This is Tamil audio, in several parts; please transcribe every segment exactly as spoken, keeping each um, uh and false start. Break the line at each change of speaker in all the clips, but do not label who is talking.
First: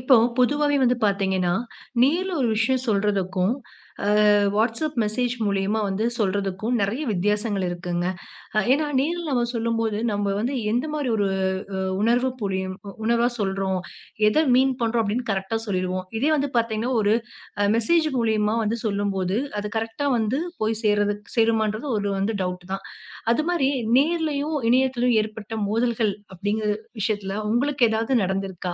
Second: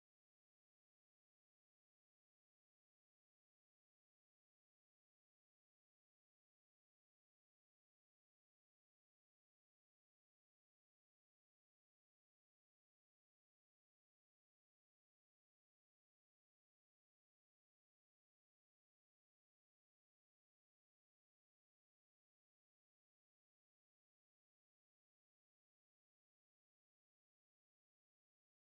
இப்போ பொதுவாவே வந்து பார்த்தீங்கன்னா, நேர்ல ஒரு விஷயம் சொல்றதுக்கும், அ WhatsApp மெசேஜ் மூலியமா வந்து சொல்றதுக்கும் நெறைய வித்தியாசங்கள் இருக்குங்க. அ ஏன்னா, நேர்ல நம்ம சொல்லும்போது, நம்ம வந்து எந்த மாரி ஒரு உணர்வு புரியும் உ உணர்வா சொல்றோம். எத மீன் பண்றோம் அப்டின்னு கரெக்ட்டா சொல்லிருவோம். இதே வந்து பார்த்தீங்கன்னா, ஒரு அ மெசேஜ் மூலியமா வந்து சொல்லும்போது, அது கரெக்ட்டா வந்து போய் சேர்றது சேருமான்றது ஒரு வந்து டவுட் தான். அது மாரி நேர்லயும், இணையத்திலும் ஏற்பட்ட மோதல்கள் அப்டிங்கிற விஷயத்துல உங்களுக்கு ஏதாவது நடந்திருக்கா?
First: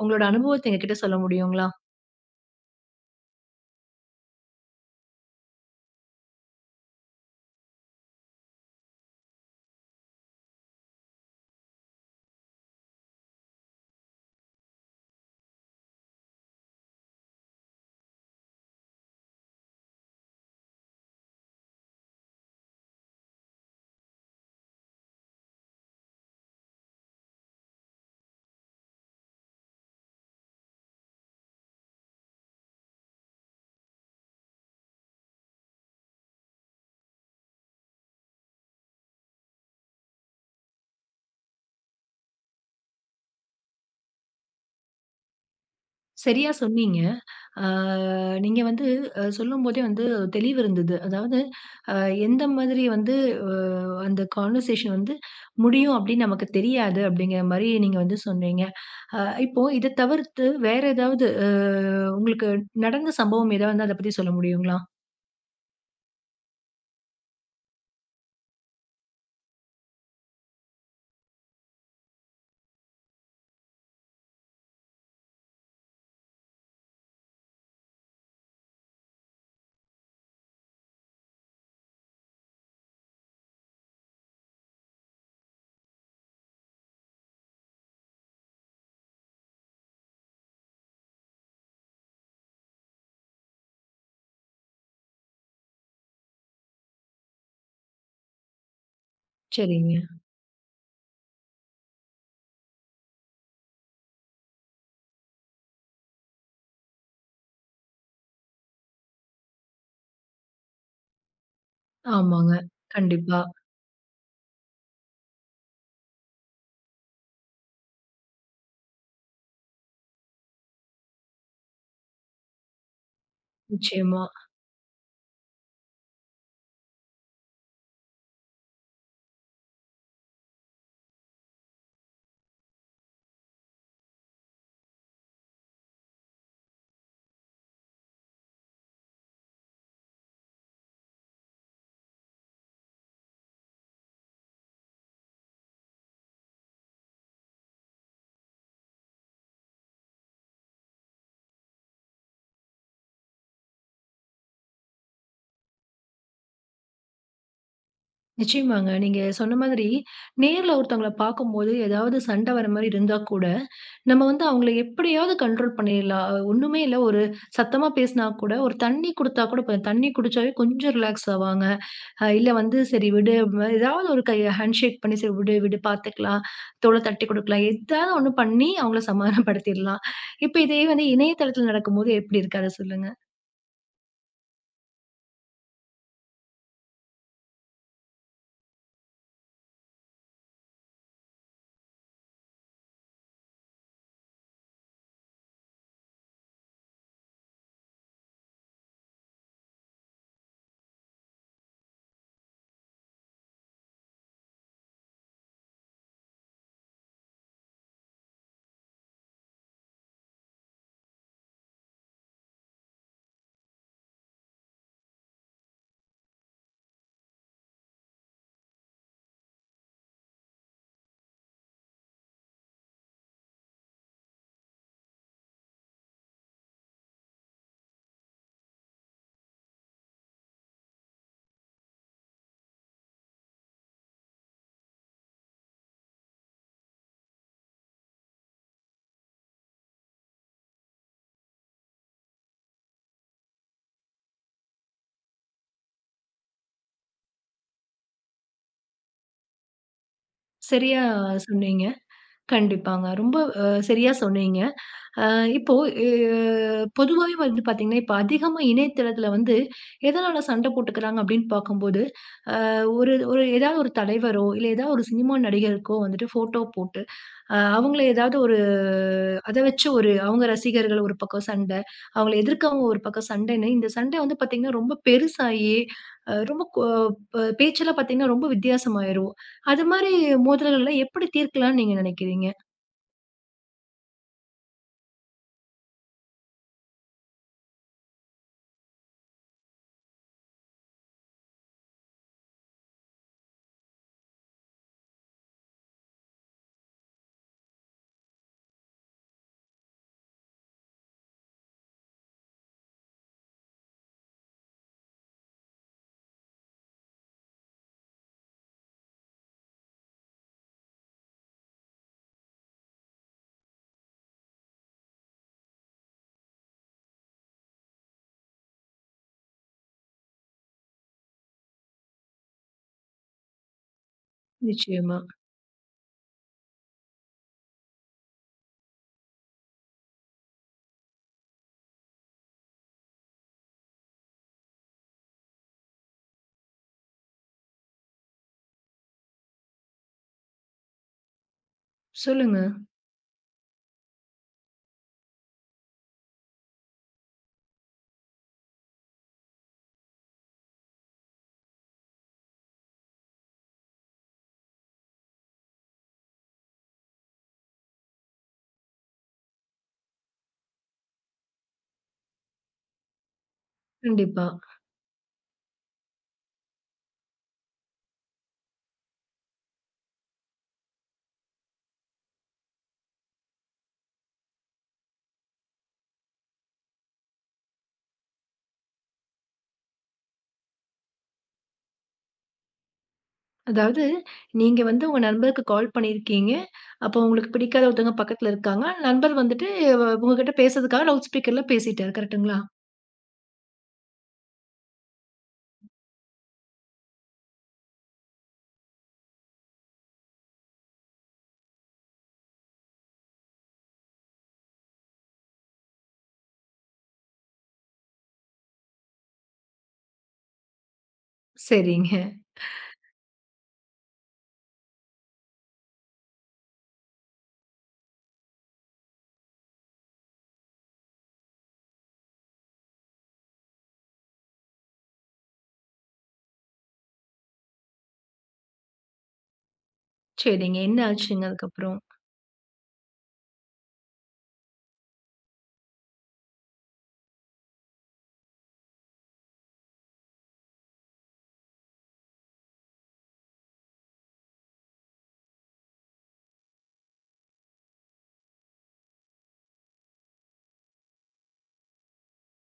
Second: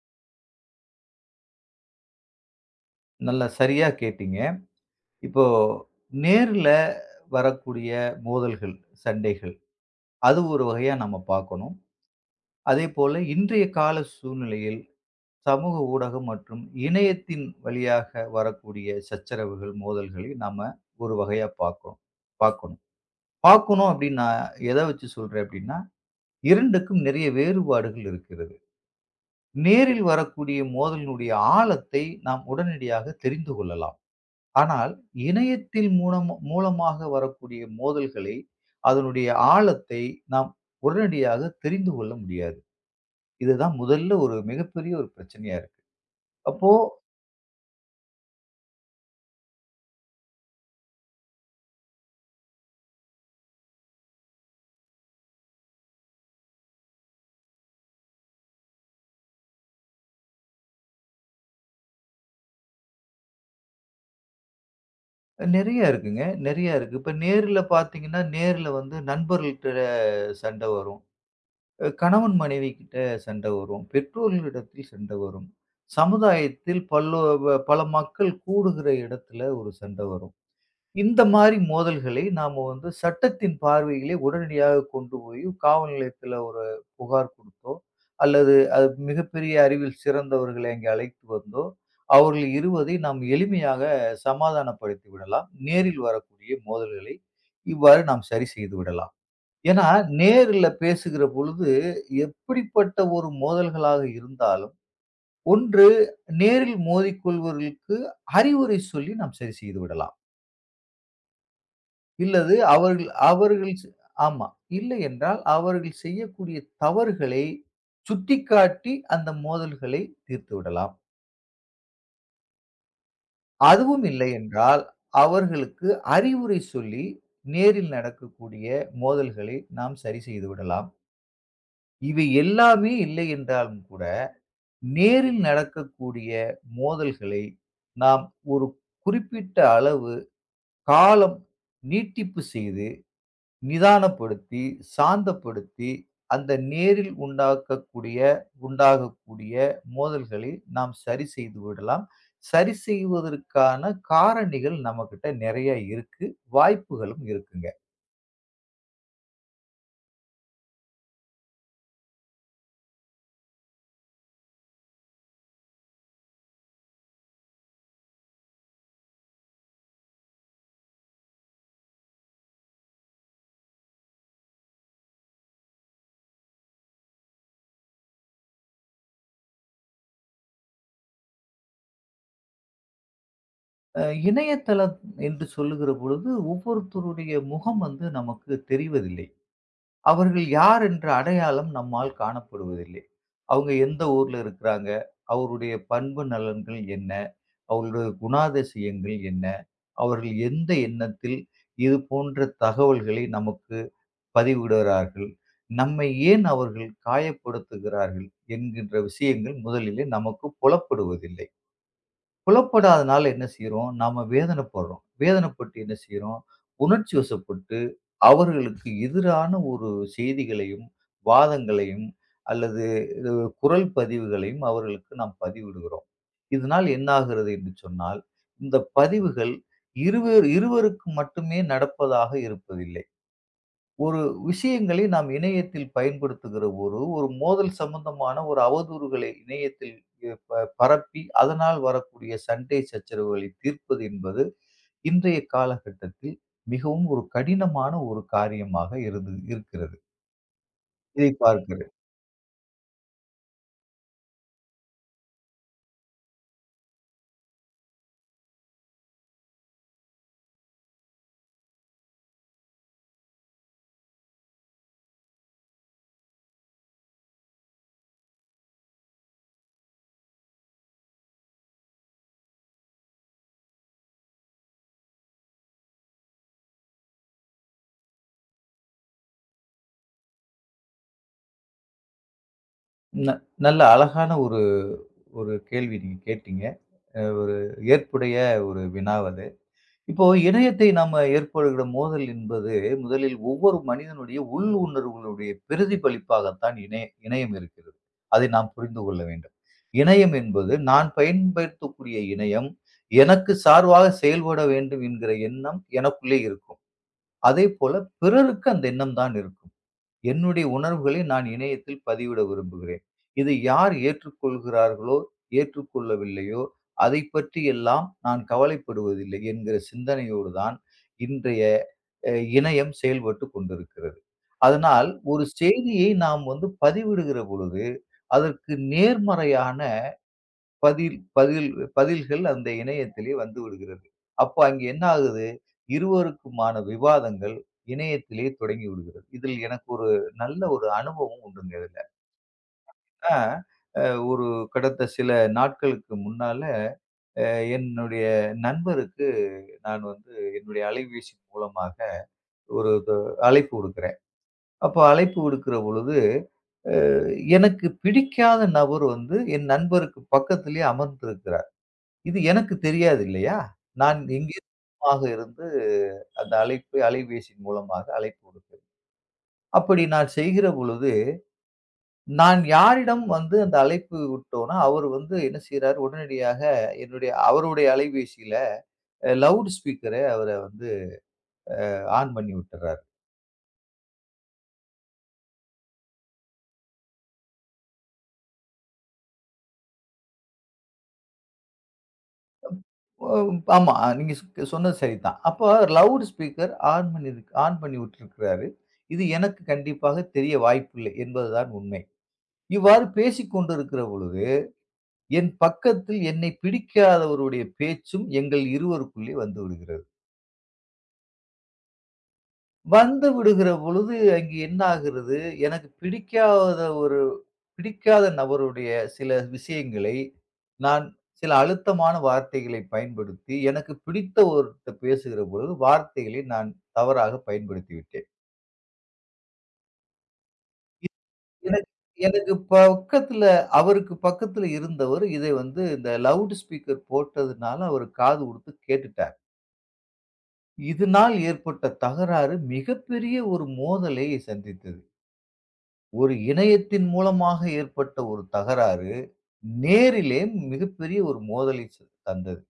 உங்களோட அனுபவத்த எங்ககிட்ட சொல்ல முடியுங்களா?
நல்லா சரியா கேட்டீங்க. இப்போ நேர்ல வரக்கூடிய மோதல்கள், சண்டைகள் அது ஒரு வகையா நம்ம பார்க்கணும். அதேபோல இன்றைய கால சூழ்நிலையில் சமூக ஊடகம் மற்றும் இணையத்தின் வழியாக வரக்கூடிய சச்சரவுகள், மோதல்களை நாம ஒரு வகையா பார்க்கிறோம் பார்க்கணும். பார்க்கணும் அப்படின்னு நான் எத வச்சு சொல்றேன் அப்படின்னா, இரண்டுக்கும் நிறைய வேறுபாடுகள் இருக்கிறது. நேரில் வரக்கூடிய மோதலினுடைய ஆழத்தை நாம் உடனடியாக தெரிந்து கொள்ளலாம். ஆனால், இணையத்தில் மூலம் மூலமாக வரக்கூடிய மோதல்களை, அதனுடைய ஆழத்தை நாம் உடனடியாக தெரிந்து கொள்ள முடியாது. இதுதான் முதல்ல ஒரு மிகப்பெரிய ஒரு பிரச்சனையா இருக்கு.
சரியா
அப்போ
சொன்னீங்க. ஆ, நீங்க வந்து அ சொல்லும்போதே வந்து தெளிவு இருந்தது. அதாவது, அ எந்த மாதிரி வந்து அ அந்த கான்வர்சேஷன் வந்து முடியும் அப்படின்னு நமக்கு தெரியாது அப்படிங்கிற மாரி நீங்க வந்து சொன்னீங்க. அ இப்போ இத தவிர்த்து வேற ஏதாவது அ உங்களுக்கு நடந்த சம்பவம் ஏதாவது இருந்தா அத பத்தி சொல்ல முடியுங்களா?
நெறைய இருக்குங்க. நெறைய இருக்கு. இப்ப நேர்ல பார்த்தீங்கன்னா, நேர்ல வந்து நண்பர்கள்ட்ட சண்ட வரும். அ கணவன் மனைவிகிட்ட சண்ட வரும். பெற்றோர்களிடத்தில் சண்ட வரும். சமுதாயத்தில் பல்லோ ப பல மக்கள் கூடுகிற இடத்துல ஒரு சண்ட வரும். இந்த மாரி மோதல்களை நாம வந்து சட்டத்தின் பார்வையிலே உடனடியாக கொண்டு போய் காவல் நிலையத்துல ஒரு புகார் குடுத்தோ, அல்லது அது மிகப்பெரிய அறிவில் சிறந்தவர்களை அங்கே அழைத்து வந்தோ, அவர்கள் இருவதை நாம் எளிமையாக சமாதானப்படுத்தி விடலாம். நேரில் வரக்கூடிய மோதல்களை இவ்வாறு நாம் சரி செய்து விடலாம். ஏன்னா,
சரிங்க.
நேர்ல பேசுகிற பொழுது எப்படிப்பட்ட ஒரு மோதல்களாக இருந்தாலும், ஒன்று நேரில் மோதிக்கொள்வர்களுக்கு அறிவுரை சொல்லி நாம் சரி செய்து விடலாம்.
ஆமாங்க.
இல்லது அவர்கள்
கண்டிப்பா.
அவர்கள் செ ஆமா. இல்லையென்றால் அவர்கள் செய்யக்கூடிய தவறுகளை சுட்டிக்காட்டி அந்த மோதல்களை தீர்த்து விடலாம். அதுவும்
நிச்சயமா.
இல்லையென்றால், அவர்களுக்கு அறிவுரை சொல்லி நேரில் நடக்கக்கூடிய மோதல்களை நாம் சரி செய்து விடலாம். இவை எல்லாமே இல்லை என்றாலும் கூட, நேரில் நடக்கக்கூடிய மோதல்களை நாம் ஒரு குறிப்பிட்ட அளவு காலம் நீட்டிப்பு செய்து நிதானப்படுத்தி, சாந்தப்படுத்தி, அந்த நேரில் உண்டாக்கக்கூடிய உண்டாகக்கூடிய மோதல்களை நாம் சரி செய்து விடலாம். சரி செய்வதற்கான காரணிகள் நம்மகிட்ட நிறைய இருக்கு. வாய்ப்புகளும் இருக்குங்க.
நிச்சயமாங்க. நீங்க சொன்ன மாதிரி, நேர்ல ஒருத்தவங்கள பார்க்கும்போது ஏதாவது சண்டை வர மாரி இருந்தா கூட, நம்ம வந்து அவங்கள எப்படியாவது கண்ட்ரோல் பண்ணிடலாம். ஒண்ணுமே இல்ல ஒரு சத்தமா பேசினா கூட, ஒரு தண்ணி குடுத்தா கூட போதும். தண்ணி குடிச்சாவே கொஞ்சம் ரிலாக்ஸ் ஆவாங்க. அ இல்ல வந்து சரி விடு, ம- ஏதாவது ஒரு கை ஹேண்ட்ஷேக் பண்ணி சரி விடு, விடு பார்த்துக்கலாம். தோள தட்டி குடுக்கலாம். ஏதாவது ஒண்ணு பண்ணி அவங்கள சமாதானப்படுத்திடலாம். இப்ப இதே வந்து இணையதளத்துல நடக்கும்போது எப்படி இருக்கு? அத சொல்லுங்க.
அ இணையதளம் என்று சொல்லுகிற பொழுது, ஒவ்வொருத்தருடைய முகம் வந்து நமக்கு தெரிவதில்லை. அவர்கள் யார் என்ற அடையாளம் நம்மால் காணப்படுவதில்லை. அவங்க எந்த ஊர்ல இருக்கிறாங்க? அவருடைய பண்பு நலன்கள் என்ன? அவருடைய குணாதிசயங்கள் என்ன? அவர்கள் எந்த எண்ணத்தில் இது போன்ற தகவல்களை நமக்கு பதிவிடுகிறார்கள்? நம்மை ஏன் அவர்கள் காயப்படுத்துகிறார்கள்? என்கின்ற விஷயங்கள் முதலிலே நமக்கு புலப்படுவதில்லை. புலப்படாதனால என்ன செய்றோம்? நாம வேதனைப்படுறோம். வேதனைப்பட்டு என்ன செய்றோம்? உணர்ச்சி வசப்பட்டு, அவர்களுக்கு எதிரான ஒரு செய்திகளையும், வாதங்களையும் அல்லது இது குரல் பதிவுகளையும் அவர்களுக்கு நாம் பதிவிடுகிறோம். இதனால் என்ன ஆகிறது என்று சொன்னால், இந்த பதிவுகள் இருவேறு இருவருக்கு மட்டுமே நடப்பதாக இருப்பதில்லை. ஒரு விஷயங்களை நாம் இணையத்தில் பயன்படுத்துகிற ஒரு ஒரு மோதல் சம்பந்தமான ஒரு அவதூறுகளை இணையத்தில் எ- ப- பரப்பி அதனால் வரக்கூடிய சண்டை சச்சரவுகளை தீர்ப்பது என்பது இன்றைய காலகட்டத்தில் மிகவும் ஒரு கடினமான ஒரு காரியமாக இருந்து இருக்கிறது
சரியா
இதை
சொன்னீங்க.
பார்க்கிறது.
கண்டிப்பாங்க. ரொம்ப அ சரியா சொன்னீங்க. அ இப்போ எ பொதுவாவே வந்து பார்த்தீங்கன்னா, இப்ப அதிகமா இணையதளத்துல வந்து எதனால சண்டை போட்டுக்கிறாங்க அப்படின்னு பார்க்கும்போது, அ ஒரு ஒரு ஏதாவது ஒரு தலைவரோ, இல்ல ஏதாவது ஒரு சினிமா நடிகருக்கோ வந்துட்டு ஃபோட்டோ போட்டு, அ அவங்கள ஏதாவது ஒரு அத வச்சு ஒரு அவங்க ரசிகர்கள் ஒரு பக்கம் சண்டை, அவங்கள எதிர்க்கவங்க ஒரு பக்கம் சண்டைன்னு, இந்த சண்டை வந்து பார்த்தீங்கன்னா, ரொம்ப பெருசாகி, அ ரொம்ப கொ ப பேச்செல்லாம் பார்த்தீங்கன்னா, ரொம்ப வித்தியாசமாயிரும். அது மாரி மோதல்கள்லாம் எப்படி தீர்க்கலாம்னு நீங்க நினைக்கிறீங்க?
ந- நல்ல அழகான ஒரு ஒரு கேள்வி நீங்க கேட்டீங்க. அஹ் ஒரு ஏற்புடைய ஒரு வினாவது. இப்போ இணையத்தை நாம ஏற்படுகிற மோதல் என்பது முதலில் ஒவ்வொரு மனிதனுடைய உள் உணர்வுகளுடைய பிரதிபலிப்பாகத்தான் இணைய இணையம் இருக்கிறது. அதை நாம் புரிந்து கொள்ள வேண்டும். இணையம் என்பது நான் பயன்படுத்தக்கூடிய இணையம், எனக்கு சார்பாக செயல்பட வேண்டும் என்கிற எண்ணம் எனக்குள்ளே இருக்கும். அதேபோல பிறருக்கு அந்த எண்ணம் தான் இருக்கும். என்னுடைய உணர்வுகளை நான் இணையத்தில் பதிவிட விரும்புகிறேன். இதை யார் ஏற்றுக்கொள்கிறார்களோ, ஏற்றுக்கொள்ளவில்லையோ, அதைப் பற்றி எல்லாம் நான் கவலைப்படுவதில்லை என்கிற சிந்தனையோடு தான் இன்றைய அ இணையம் செயல்பட்டுக் கொண்டிருக்கிறது. அதனால்
நிச்சயமா.
ஒரு செய்தியை நாம் வந்து பதிவிடுகிற பொழுது, அதற்கு நேர்மறையான பதில் பதில் பதில்கள் அந்த இணையத்திலே வந்துவிடுகிறது. அப்போ அங்கே என்ன ஆகுது? இருவருக்குமான விவாதங்கள் இணையத்திலே தொடங்கி விடுகிறது. இதில் எனக்கு ஒரு நல்ல ஒரு அனுபவம் உண்டுங்க இதுல.
சொல்லுங்க.
ஆ அ ஒரு கடந்த சில நாட்களுக்கு முன்னால அ என்னுடைய நண்பருக்கு நான் வந்து என்னுடைய அலைபேசி மூலமாக ஒரு இது அழைப்பு விடுக்கிறேன். அப்போ அழைப்பு விடுக்கிற பொழுது, அ எனக்கு பிடிக்காத நபர் வந்து என் நண்பருக்கு பக்கத்திலே அமர்ந்திருக்கிறார். இது எனக்கு தெரியாது இல்லையா? நான்
கண்டிப்பா.
எங்கேயோ தூரமாக இருந்து அந்த அழைப்பு அலைபேசியின் மூலமாக அழைப்பு விடுத்தது. அப்படி நான் செய்கிற பொழுது, நான் யாரிடம் வந்து அந்த அழைப்பு விட்டோனோ, அவரு வந்து என்ன செய்றாரு, உடனடியாக என்னுடைய அவருடைய அலைபேசியில லவுட் ஸ்பீக்கர அவர வந்து ஆன் பண்ணி விட்டுறாரு.
அதாவது, நீங்க வந்து உங்க நண்பருக்கு கால் பண்ணியிருக்கீங்க. அப்போ உங்களுக்கு பிடிக்காத ஒருத்தவங்க பக்கத்துல இருக்காங்க. நண்பர் வந்துட்டு வ உங்ககிட்ட பேசுறதுக்காக லவுட் ஸ்பீக்கர்ல பேசிட்டாரு. கரெக்ட்டுங்களா?
ஒ ஆமா, நீங்க சொ சொன்னது சரிதான். அப்போ லவுட் ஸ்பீக்கர் ஆன் பண்ணி ஆன் பண்ணி விட்டிருக்கிறாரு. இது எனக்கு கண்டிப்பாக தெரிய வாய்ப்பில்லை என்பதுதான் உண்மை. இவ்வாறு பேசிக் கொண்டிருக்கிற பொழுது என் பக்கத்தில் என்னை பிடிக்காதவருடைய பேச்சும் எங்கள் இருவருக்குள்ளே வந்து விடுகிறது.
சரிங்க.
வந்து விடுகிற பொழுது அங்கே என்ன ஆகிறது, எனக்கு பிடிக்காத ஒரு பிடிக்காத நபருடைய சில விஷயங்களை நான் சில அழுத்தமான வார்த்தைகளை பயன்படுத்தி, எனக்கு பிடித்த ஒருத்த பேசுகிற பொழுது வார்த்தைகளை நான் தவறாக பயன்படுத்தி விட்டேன்.
சரிங்க. என்ன ஆச்சுங்க
எனக்கு
அதுக்கப்புறம்?
எனக்கு பக்கத்துல அவருக்கு பக்கத்துல இருந்தவர் இதை வந்து இந்த லவுட் ஸ்பீக்கர் போட்டதுனால அவரு காது குடுத்து கேட்டுட்டார். இதனால் ஏற்பட்ட தகராறு மிகப்பெரிய ஒரு மோதலை சந்தித்தது. ஒரு இணையத்தின் மூலமாக ஏற்பட்ட ஒரு தகராறு, நேரிலே மிகப்பெரிய ஒரு மோதலை ச தந்தது.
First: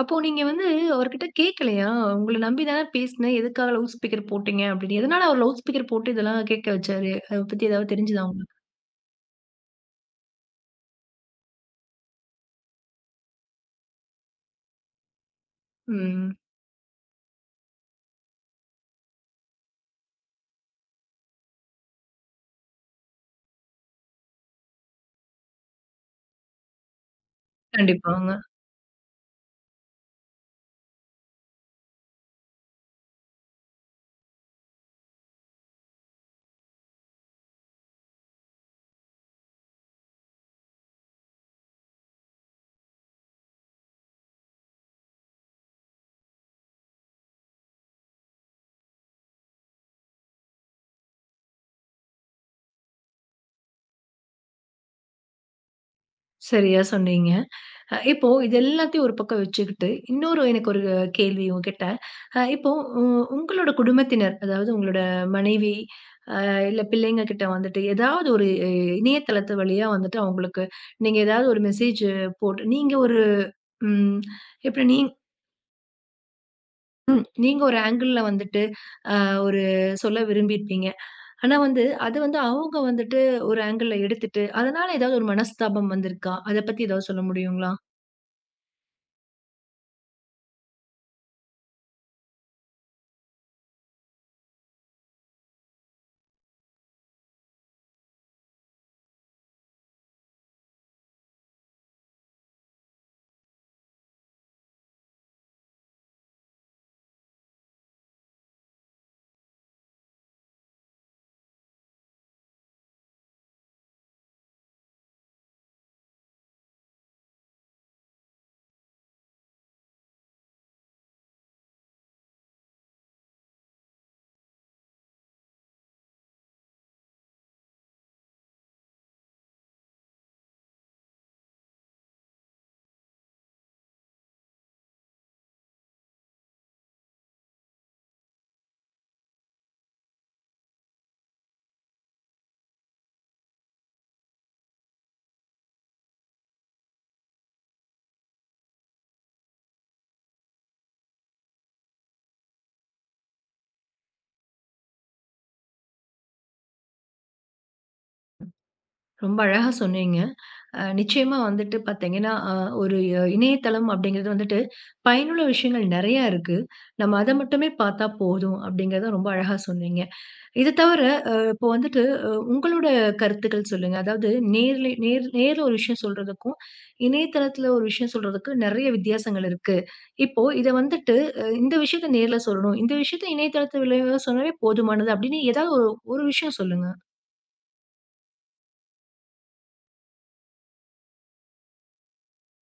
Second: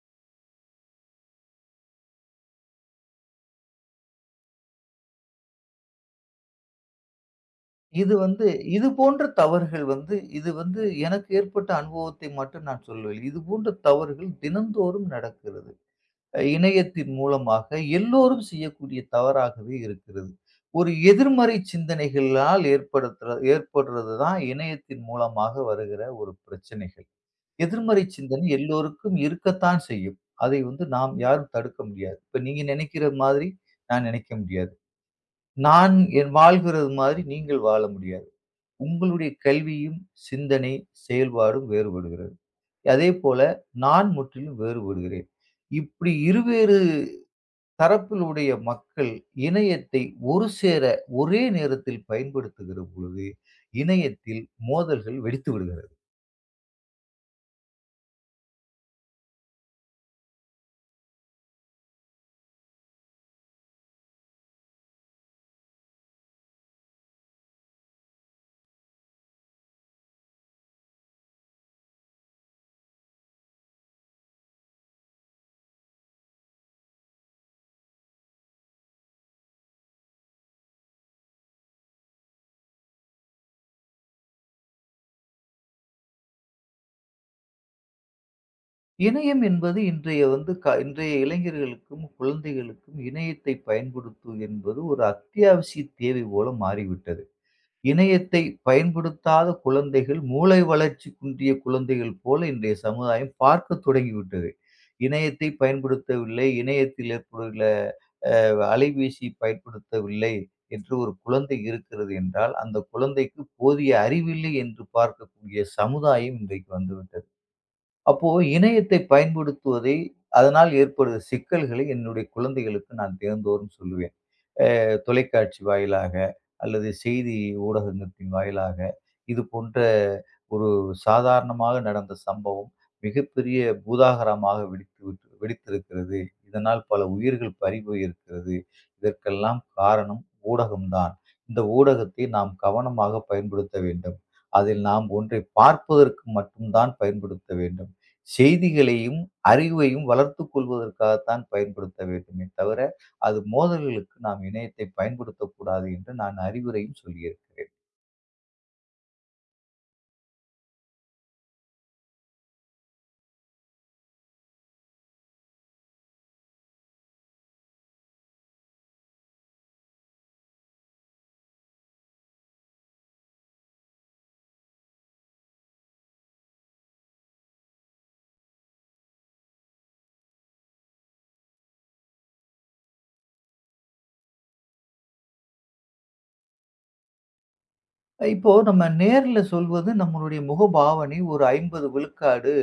அப்போ நீங்க வந்து அவர்கிட்ட கேட்கலையா? உங்கள நம்பி தானே பேசினேன். எதுக்காக லவுட் ஸ்பீக்கர் போட்டீங்க அப்படின்னு? எதனால அவர் லவுட் ஸ்பீக்கர் போட்டு இதெல்லாம் கேட்க வச்சாரு? அத பத்தி ஏதாவது
இது
தெரிஞ்சுதா
வந்து
உங்களுக்கு?
இது போன்ற தவறுகள் வந்து இது வந்து எனக்கு ஏற்பட்ட அனுபவத்தை மட்டும் நான் சொல்லவில்லை. இது போன்ற தவறுகள் தினந்தோறும் நடக்கிறது.
ம்.
அ இணையத்தின் மூலமாக எல்லோரும் செய்யக்கூடிய தவறாகவே இருக்கிறது. ஒரு எதிர்மறை சிந்தனைகளால் ஏற்படுத்துற ஏற்படுறது தான் இணையத்தின் மூலமாக வருகிற ஒரு பிரச்சனைகள். எதிர்மறை
கண்டிப்பாங்க.
சிந்தனை எல்லோருக்கும் இருக்கத்தான் செய்யும். அதை வந்து நாம் யாரும் தடுக்க முடியாது. இப்ப நீங்க நினைக்கிற மாதிரி நான் நினைக்க முடியாது. நான் என் வாழ்கிறது மாதிரி நீங்கள் வாழ முடியாது. உங்களுடைய கல்வியும், சிந்தனை, செயல்பாடும் வேறுபடுகிறது. அதேபோல நான் முற்றிலும் வேறுபடுகிறேன். இப்படி இருவேறு தரப்பிலுடைய மக்கள் இணையத்தை ஒரு சேர ஒரே நேரத்தில் பயன்படுத்துகிற பொழுது, இணையத்தில் மோதல்கள் வெடித்து விடுகிறது.
சரியா சொன்னீங்க. அ இப்போ இது எல்லாத்தையும் ஒரு பக்கம் வச்சுக்கிட்டு, இன்னொரு எனக்கு ஒரு கேள்வி உங்ககிட்ட. அ இப்போ உ உங்களோட குடும்பத்தினர், அதாவது உங்களோட மனைவி, அ இல்ல பிள்ளைங்க கிட்ட வந்துட்டு ஏதாவது ஒரு அ இணையதளத்து வழியா வந்துட்டு அவங்களுக்கு நீங்க ஏதாவது ஒரு மெசேஜ் போட்டு நீங்க ஒரு ம் எப்படி நீ நீங்க ஒரு ஆங்கிள்ல வந்துட்டு அ ஒரு சொல்ல விரும்பியிருப்பீங்க. ஆனா வந்து அது வந்து அவங்க வந்துட்டு ஒரு ஆங்கிள்ல எடுத்துட்டு, அதனால ஏதாவது ஒரு மனஸ்தாபம் வந்திருக்கா? அத பத்தி ஏதாவது சொல்ல முடியுங்களா?
இணையம் என்பது இன்றைய வந்து க இன்றைய இளைஞர்களுக்கும், குழந்தைகளுக்கும் இணையத்தை பயன்படுத்து என்பது ஒரு அத்தியாவசிய தேவை போல மாறிவிட்டது. இணையத்தை பயன்படுத்தாத குழந்தைகள், மூளை வளர்ச்சி குன்றிய குழந்தைகள் போல இன்றைய சமுதாயம் பார்க்கத் தொடங்கிவிட்டது. இணையத்தை பயன்படுத்தவில்லை, இணையத்தில் ஏற்படுள்ள அலைபேசி பயன்படுத்தவில்லை என்று ஒரு குழந்தை இருக்கிறது என்றால், அந்த குழந்தைக்கு போதிய அறிவில்லை என்று பார்க்கக்கூடிய சமுதாயம் இன்றைக்கு வந்துவிட்டது. அப்போ இணையத்தை பயன்படுத்துவதை அதனால் ஏற்படுகிற சிக்கல்களை என்னுடைய குழந்தைகளுக்கு நான் தினந்தோறும் சொல்லுவேன். தொலைக்காட்சி வாயிலாக அல்லது செய்தி ஊடகத்தின் வாயிலாக இது போன்ற ஒரு சாதாரணமாக நடந்த சம்பவம் மிகப்பெரிய பூதாகரமாக வெடித்து விட்டு- வெடித்திருக்கிறது. இதனால் பல உயிர்கள் பறி போயிருக்கிறது. இதற்கெல்லாம் காரணம் ஊடகம்தான். இந்த ஊடகத்தை நாம் கவனமாக பயன்படுத்த வேண்டும். அதில் நாம் ஒன்றை பார்ப்பதற்கு மட்டும்தான் பயன்படுத்த வேண்டும். செய்திகளையும் அறிவையும் வளர்த்துக் கொள்வதற்காகத்தான் பயன்படுத்த வேண்டுமே தவிர அது மோதல்களுக்கு நாம் இணையத்தை பயன்படுத்தக்கூடாது என்று நான் அறிவுரையும் சொல்லியிருக்கிறேன்.
ரொம்ப அழகா சொன்னீங்க. அ நிச்சயமா வந்துட்டு பார்த்தீங்கன்னா, அ ஒரு அஹ் இணையதளம் அப்படிங்கிறது வந்துட்டு பயனுள்ள விஷயங்கள் நெறையா இருக்கு. நம்ம அத மட்டுமே பார்த்தா போதும் அப்படிங்கிறத ரொம்ப அழகா சொன்னீங்க. இது தவிர அ இப்போ வந்துட்டு அ உங்களோட கருத்துக்கள் சொல்லுங்க. அதாவது நேர்ல நேர் நேர்ல ஒரு விஷயம் சொல்றதுக்கும், இணையதளத்துல ஒரு விஷயம் சொல்றதுக்கும் நெறைய வித்தியாசங்கள் இருக்கு. இப்போ இத வந்துட்டு அ இந்த விஷயத்த நேர்ல சொல்லணும். இந்த விஷயத்த இணையதளத்து விளைவா சொன்னாவே போதுமானது அப்படின்னு ஏதாவது ஒரு ஒரு விஷயம் சொல்லுங்க.
இப்போ நம்ம நேர்ல சொல்வது நம்மளுடைய முகபாவனை ஒரு ஐம்பது விழுக்காடு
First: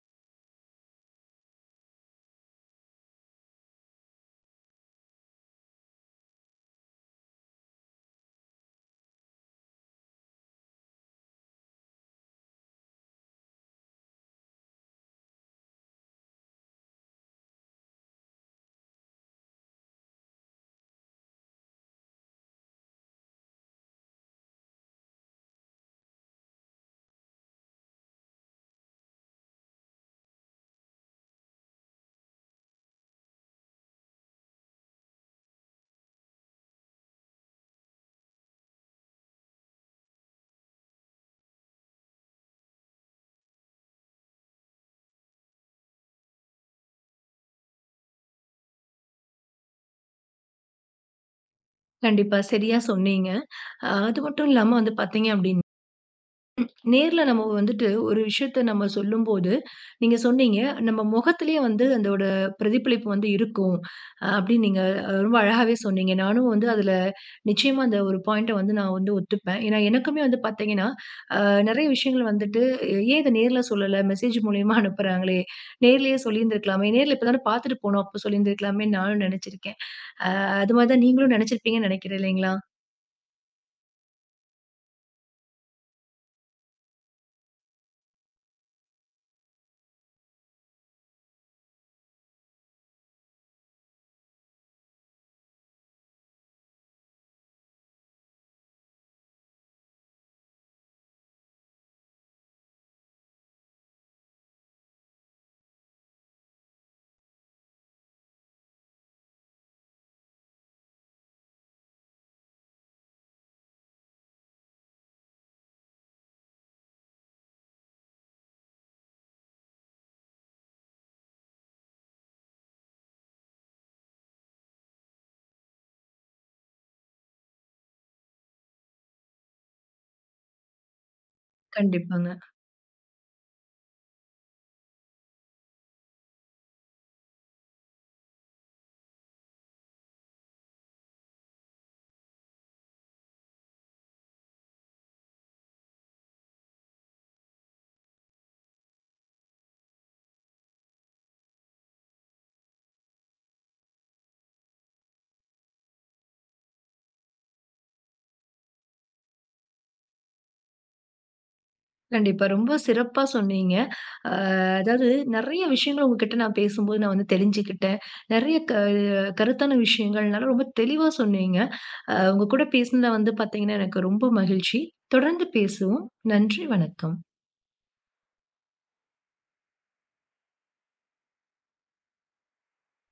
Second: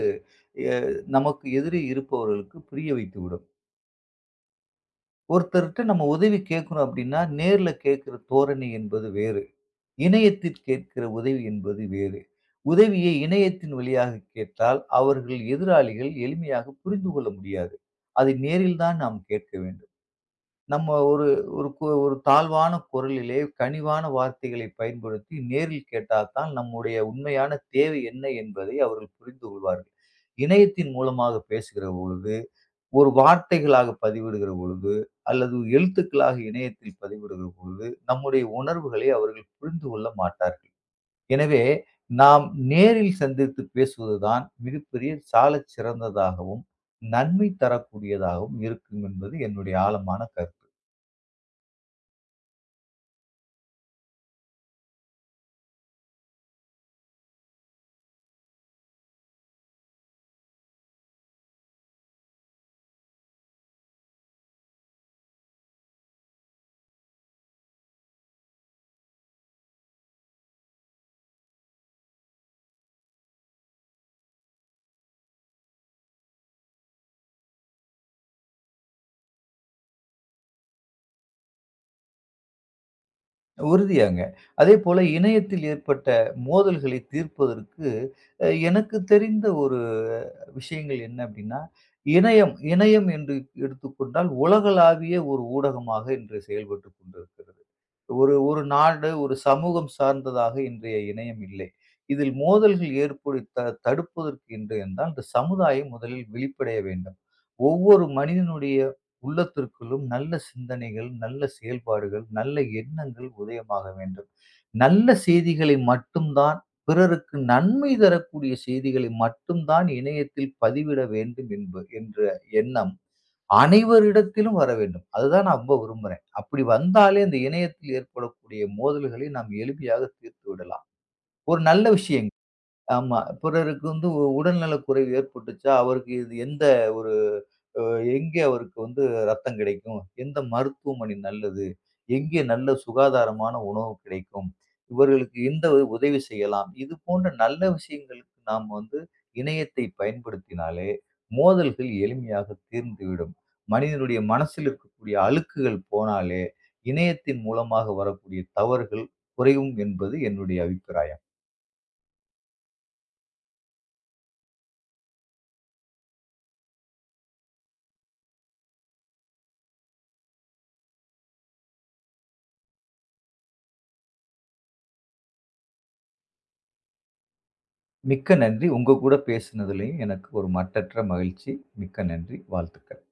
எ நமக்கு எதிரே இருப்பவர்களுக்கு புரிய வைத்துவிடும். ஒருத்தர்ட்ட நம்ம உதவி கேட்கிறோம் அப்படின்னா, நேர்ல கேட்கிற தோரணை என்பது வேறு. இணையத்தில் கேட்கிற உதவி என்பது வேறு. உதவியை இணையத்தின் வழியாக கேட்டால் அவர்கள் எதிராளிகள் எளிமையாக புரிந்து கொள்ள முடியாது. அதை நேரில் தான் நாம் கேட்க வேண்டும். நம்ம ஒரு ஒரு கு ஒரு தாழ்வான குரலிலே கனிவான வார்த்தைகளை பயன்படுத்தி நேரில் கேட்டால் தான் நம்முடைய உண்மையான தேவை என்ன என்பதை அவர்கள் புரிந்து கொள்வார்கள். இணையத்தின் மூலமாக பேசுகிற பொழுது, ஒரு வார்த்தைகளாக பதிவிடுகிற பொழுது, அல்லது எழுத்துக்களாக இணையத்தில் பதிவிடுகிற பொழுது, நம்முடைய உணர்வுகளை அவர்கள் புரிந்து கொள்ள மாட்டார்கள். எனவே நாம் நேரில் சந்தித்து பேசுவதுதான் மிகப்பெரிய சாலச் சிறந்ததாகவும், நன்மை தரக்கூடியதாகவும் இருக்கும் என்பது என்னுடைய ஆழமான கருத்து.
கண்டிப்பா. சரியா சொன்னீங்க. அ அது மட்டும் இல்லாம வந்து பார்த்தீங்க அப்படின்னா நேர்ல நம்ம வந்துட்டு ஒரு விஷயத்த நம்ம சொல்லும்போது, நீங்க சொன்னீங்க, நம்ம முகத்திலேயே வந்து அதோட பிரதிபலிப்பு வந்து இருக்கும். அ அப்படின்னு நீங்க அஹ், ரொம்ப அழகாவே சொன்னீங்க. நானும் வந்து அதில நிச்சயமா அந்த ஒரு பாயிண்ட்ட வந்து நான் வந்து ஒத்துப்பேன். ஏன்னா எனக்குமே வந்து பார்த்தீங்கன்னா, அ நெறைய விஷயங்கள் வந்துட்டு அஹ், ஏன் இத நேர்ல சொல்லல? மெசேஜ் மூலியமா அனுப்புறாங்களே! நேர்லயே சொல்லியிருந்திருக்கலாமே! நேர்ல இப்ப தானே பார்த்துட்டு போனோம். அப்போ சொல்லியிருந்திருக்கலாமேன்னு நானும் நெனச்சிருக்கேன். அ அது மாரி தான் நீங்களும் நெனச்சிருப்பீங்கன்னு நெனைக்கிறேன் இல்லைங்களா?
உறுதியாங்க. அதேபோல இணையத்தில் ஏற்பட்ட மோதல்களை தீர்ப்பதற்கு, அ எனக்கு தெரிந்த ஒரு விஷயங்கள் என்ன அப்படின்னா, இணையம் இணையம் என்று எடுத்துக்கொண்டால் உலகளாவிய ஒரு ஊடகமாக இன்று செயல்பட்டு கொண்டிருக்கிறது. ஒரு ஒரு நாடு, ஒரு சமூகம் சார்ந்ததாக இன்றைய இணையம் இல்லை. இதில் மோதல்கள் ஏற்படு த தடுப்பதற்கு என்று என்றால், இந்த சமுதாயம் முதலில் விழிப்படைய வேண்டும். ஒவ்வொரு மனிதனுடைய உள்ளத்திற்குள்ளும் நல்ல சிந்தனைகள், நல்ல செயல்பாடுகள், நல்ல எண்ணங்கள் உதயமாக வேண்டும். நல்ல செய்திகளை மட்டும் தான் பிறருக்கு நன்மை தரக்கூடிய செய்திகளை மட்டும் தான் இணையத்தில் பதிவிட வேண்டும் என்ப என்ற எண்ணம் அனைவரிடத்திலும் வர வேண்டும். அதுதான் நான் ரொம்ப விரும்புறேன். அப்படி வந்தாலே அந்த இணையத்தில் ஏற்படக்கூடிய மோதல்களை நாம் எளிமையாக தீர்த்து விடலாம். ஒரு நல்ல விஷயங்கள்.
கண்டிப்பாங்க.
ஆமா. பிறருக்கு வந்து உ உடல்நலக் குறைவு ஏற்பட்டுச்சா, அவருக்கு இது எந்த ஒரு அ எங்கே அவருக்கு வந்து ரத்தம் கிடைக்கும்? எந்த மருத்துவமனை நல்லது? எங்கே நல்ல சுகாதாரமான உணவு கிடைக்கும்? இவர்களுக்கு எந்த உதவி செய்யலாம்? இது போன்ற நல்ல விஷயங்களுக்கு நாம் வந்து இணையத்தை பயன்படுத்தினாலே, மோதல்கள் எளிமையாக தீர்ந்துவிடும். மனிதனுடைய மனசில் இருக்கக்கூடிய அழுக்குகள் போனாலே, இணையத்தின் மூலமாக வரக்கூடிய தவறுகள் குறையும் என்பது என்னுடைய அபிப்பிராயம்.
கண்டிப்பா. ரொம்ப சிறப்பா சொன்னீங்க. அ அதாவது நெறைய விஷயங்கள் உங்ககிட்ட நான் பேசும்போது நான் வந்து தெரிஞ்சுக்கிட்டேன். நெறைய க கருத்தான விஷயங்கள்னால ரொம்ப தெளிவா சொன்னீங்க. அ உங்க கூட பேசினதுல வந்து பார்த்தீங்கன்னா, எனக்கு ரொம்ப மகிழ்ச்சி. தொடர்ந்து பேசுவோம். நன்றி, வணக்கம்.
மிக்க நன்றி. உங்க கூட பேசினதுலயும் எனக்கு ஒரு மட்டற்ற மகிழ்ச்சி. மிக்க நன்றி. வாழ்த்துக்கள்.